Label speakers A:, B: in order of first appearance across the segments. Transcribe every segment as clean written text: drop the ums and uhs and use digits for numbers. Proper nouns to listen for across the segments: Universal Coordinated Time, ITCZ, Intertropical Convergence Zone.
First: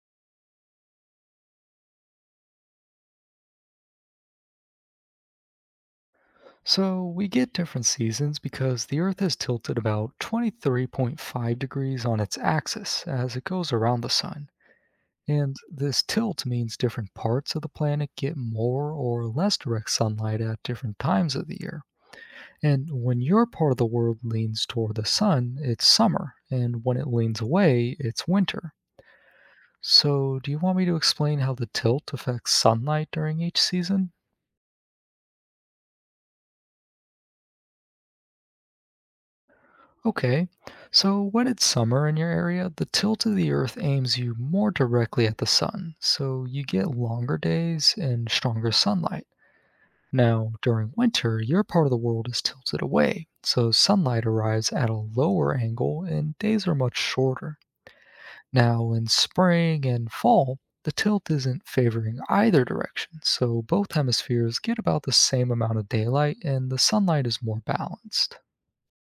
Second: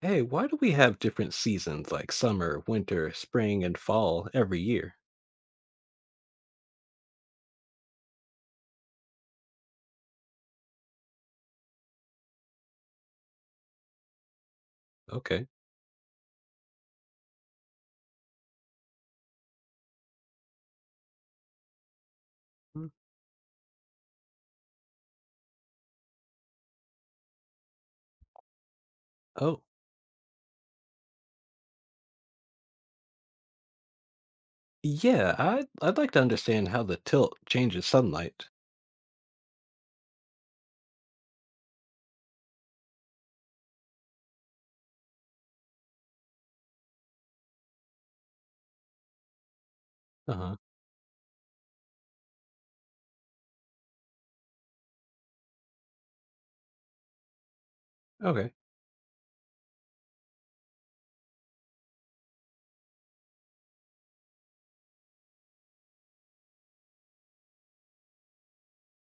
A: Hey, why do we have different seasons like summer, winter, spring, and fall every year?
B: So we get different seasons because the Earth is tilted about 23.5 degrees on its axis as it goes around the Sun.
A: Okay.
B: And this tilt means different parts of the planet get more or less direct sunlight at different times of the year.
A: Hmm.
B: And when your part of the world leans toward the sun, it's summer, and when it leans away, it's winter.
A: Oh,
B: So, do you want me to explain how the tilt affects sunlight during each season?
A: yeah, I'd like to understand how the tilt changes sunlight.
B: Okay, so when it's summer in your area, the tilt of the Earth aims you more directly at the sun, so you get longer days and stronger sunlight.
A: Uh
B: Now,
A: huh.
B: during winter, your part of the world is tilted away, so sunlight arrives at a lower angle and days are much shorter.
A: Okay.
B: Now, in spring and fall, the tilt isn't favoring either direction, so both hemispheres get about the same amount of daylight and the sunlight is more balanced.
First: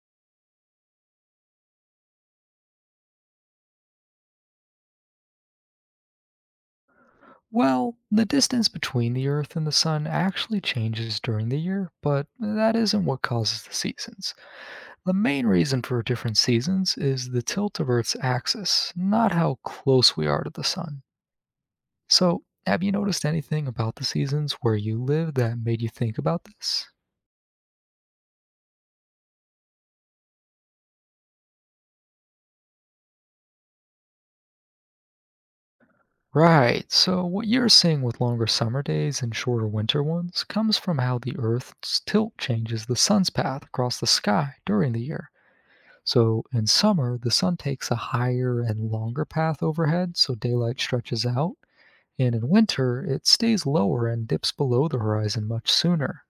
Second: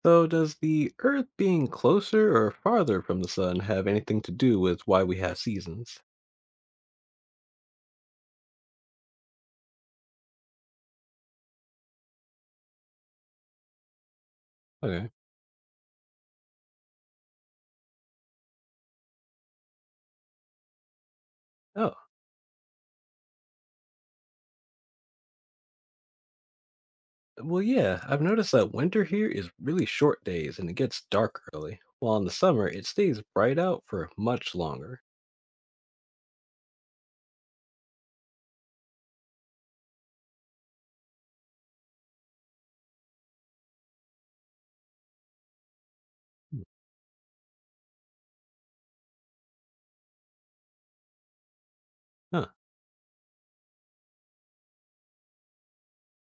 A: So, does the Earth being closer or farther from the sun have anything to do with why we have seasons?
B: Well, the distance between the Earth and the Sun actually changes during the year, but that isn't what causes the seasons.
A: Okay.
B: The main reason for different seasons is the tilt of Earth's axis, not how close we are to the Sun.
A: Oh,
B: So, have you noticed anything about the seasons where you live that made you think about this?
A: well, yeah, I've noticed that winter here is really short days and it gets dark early, while in the summer it stays bright out for much longer.
B: Right, so what you're seeing with longer summer days and shorter winter ones comes from how the Earth's tilt changes the sun's path across the sky during the year. So
A: Hmm.
B: in summer, the sun takes a higher and longer path overhead, so daylight stretches out. And
A: Huh.
B: in winter, it stays lower and dips below the horizon much sooner.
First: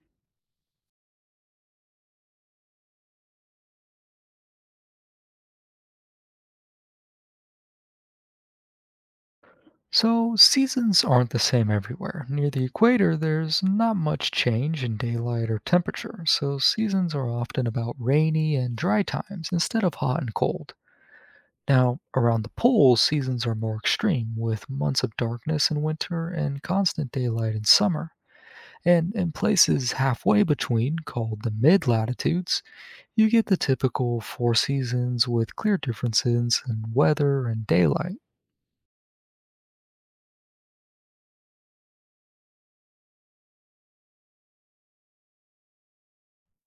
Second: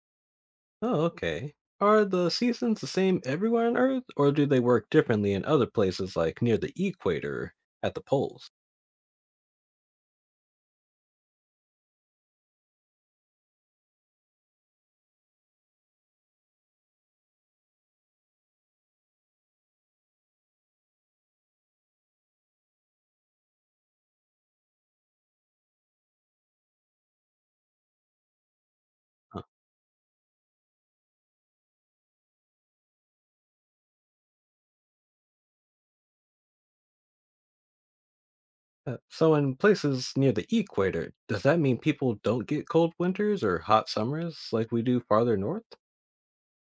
A: Oh, okay. Are the seasons the same everywhere on Earth, or do they work differently in other places like near the equator at the poles?
B: So seasons aren't the same everywhere. Near the equator, there's not much change in daylight or temperature, so seasons are often about rainy and dry times instead of hot and cold. Now, around the poles, seasons are more extreme, with months of darkness in winter and constant daylight in summer. And in
A: Huh.
B: places halfway between, called the mid latitudes, you get the typical four seasons with clear differences in weather and daylight.
A: So, in places near the equator, does that mean people don't get cold winters or hot summers like we do farther north?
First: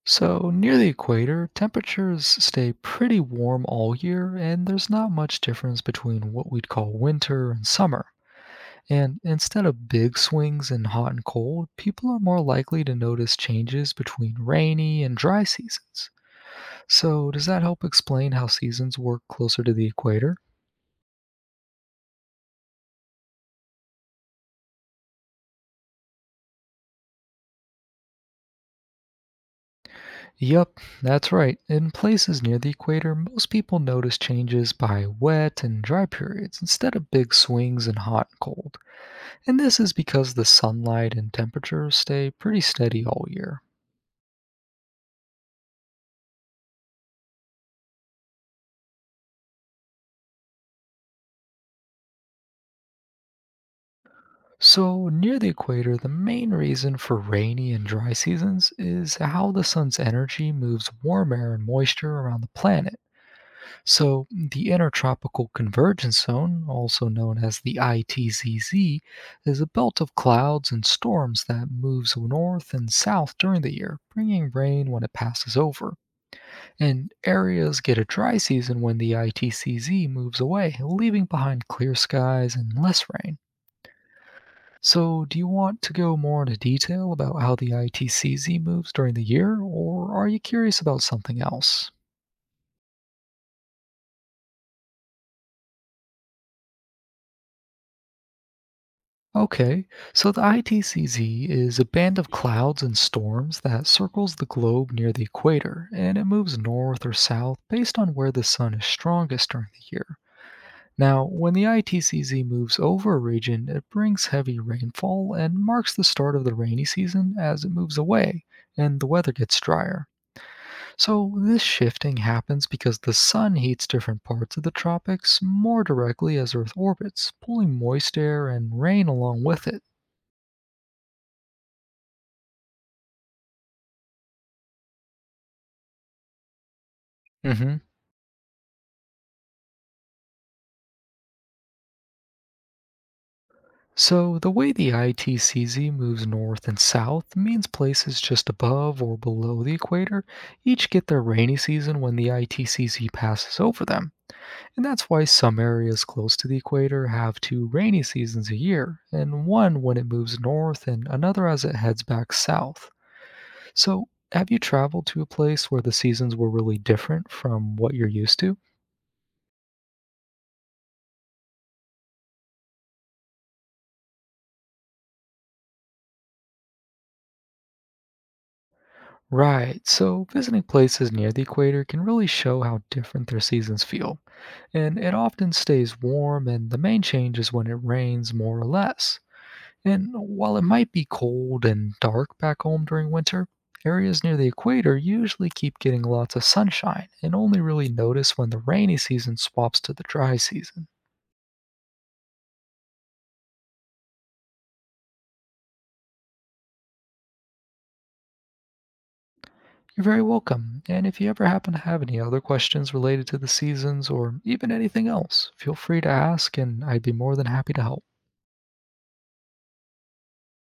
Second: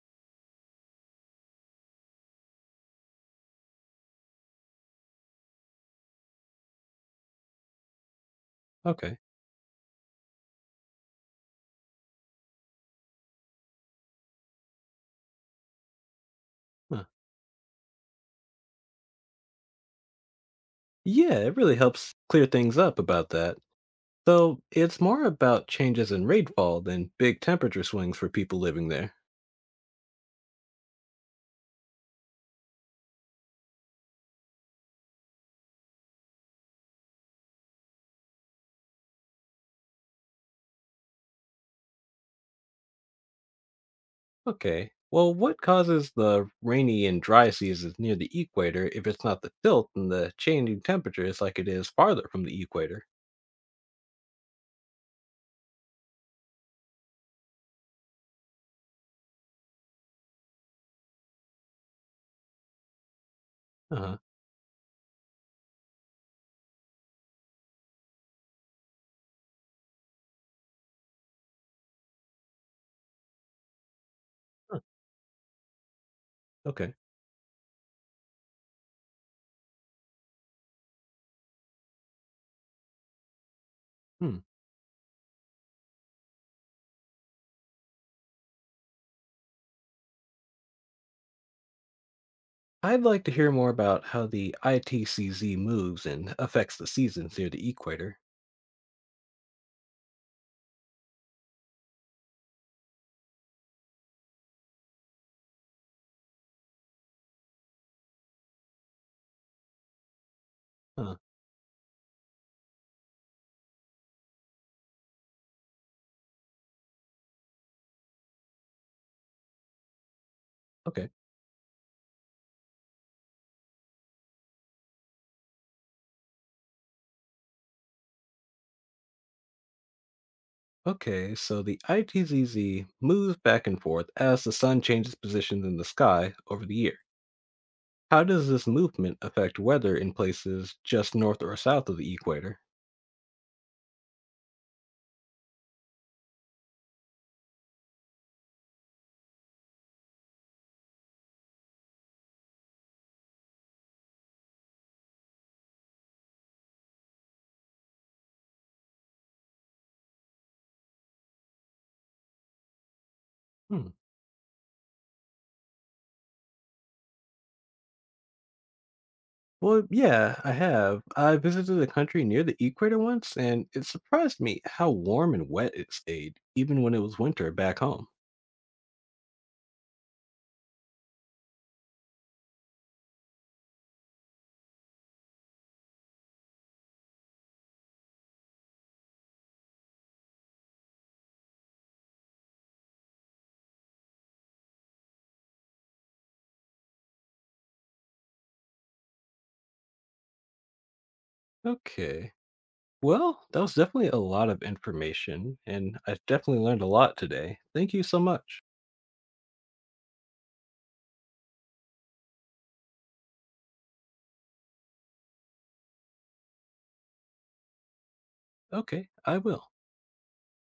B: So, near the equator, temperatures stay pretty warm all year, and there's not much difference between what we'd call winter and summer.
A: Okay.
B: And instead of big swings in hot and cold, people are more likely to notice changes between rainy and dry seasons.
A: Huh.
B: So, does that help explain how seasons work closer to the equator?
A: Yeah, it really helps clear things up about that. Though it's more about changes in rainfall than big temperature swings for people living there.
B: Yep, that's right. In places near the equator, most people notice changes by wet and dry periods instead of big swings in hot and cold. And this is because the sunlight and temperatures stay pretty steady all year.
A: Okay. Well, what causes the rainy and dry seasons near the equator if it's not the tilt and the changing temperatures like it is farther from the equator?
B: So, near the equator, the main reason for rainy and dry seasons is how the sun's energy moves warm air and moisture around the planet.
A: Uh huh.
B: So, the Intertropical Convergence Zone, also known as the ITCZ, is a belt of clouds and storms that moves north and south during the year, bringing
A: Huh.
B: rain when it passes over.
A: Okay.
B: And areas get a dry season when the ITCZ moves away, leaving behind clear skies and less rain.
A: Hmm.
B: So, do you want to go more into detail about how the ITCZ moves during the year, or are you curious about something else?
A: I'd like to hear more about how the ITCZ moves and affects the seasons near the equator.
B: Okay, so the ITCZ is a band of clouds and storms that circles the globe near the equator, and it moves north or south based on where the sun is strongest during the year.
A: Huh.
B: Now, when the ITCZ moves over a region, it brings heavy rainfall and marks the start of the rainy season as it moves away and the weather gets drier.
A: Okay.
B: So, this shifting happens because the sun heats different parts of the tropics more directly as Earth orbits, pulling moist air and rain along with it.
A: Okay, so the ITCZ moves back and forth as the sun changes positions in the sky over the year.
B: Mhm.
A: How does this movement affect weather in places just north or south of the equator?
B: So, the way the ITCZ moves north and south means places just above or below the equator each get their rainy season when the ITCZ passes over them. And that's why some areas close to the equator have two rainy seasons a year, and one when it moves north and another as it heads back south.
A: Hmm.
B: So, have you traveled to a place where the seasons were really different from what you're used to?
A: Well, yeah, I have. I visited a country near the equator once, and it surprised me how warm and wet it stayed, even when it was winter back home.
B: Right, so visiting places near the equator can really show how different their seasons feel. And it often stays warm, and the main change is when it rains more or less. And while it might be cold and dark back home during winter, areas near the equator usually keep getting lots of sunshine and only really notice when the rainy season swaps to the dry season.
A: Okay. Well, that was definitely a lot of information, and I definitely learned a lot today. Thank you so much.
B: You're very welcome, and if you ever happen to have any other questions related to the seasons or even anything else, feel free to ask and I'd be more than happy to help.
A: Okay, I will.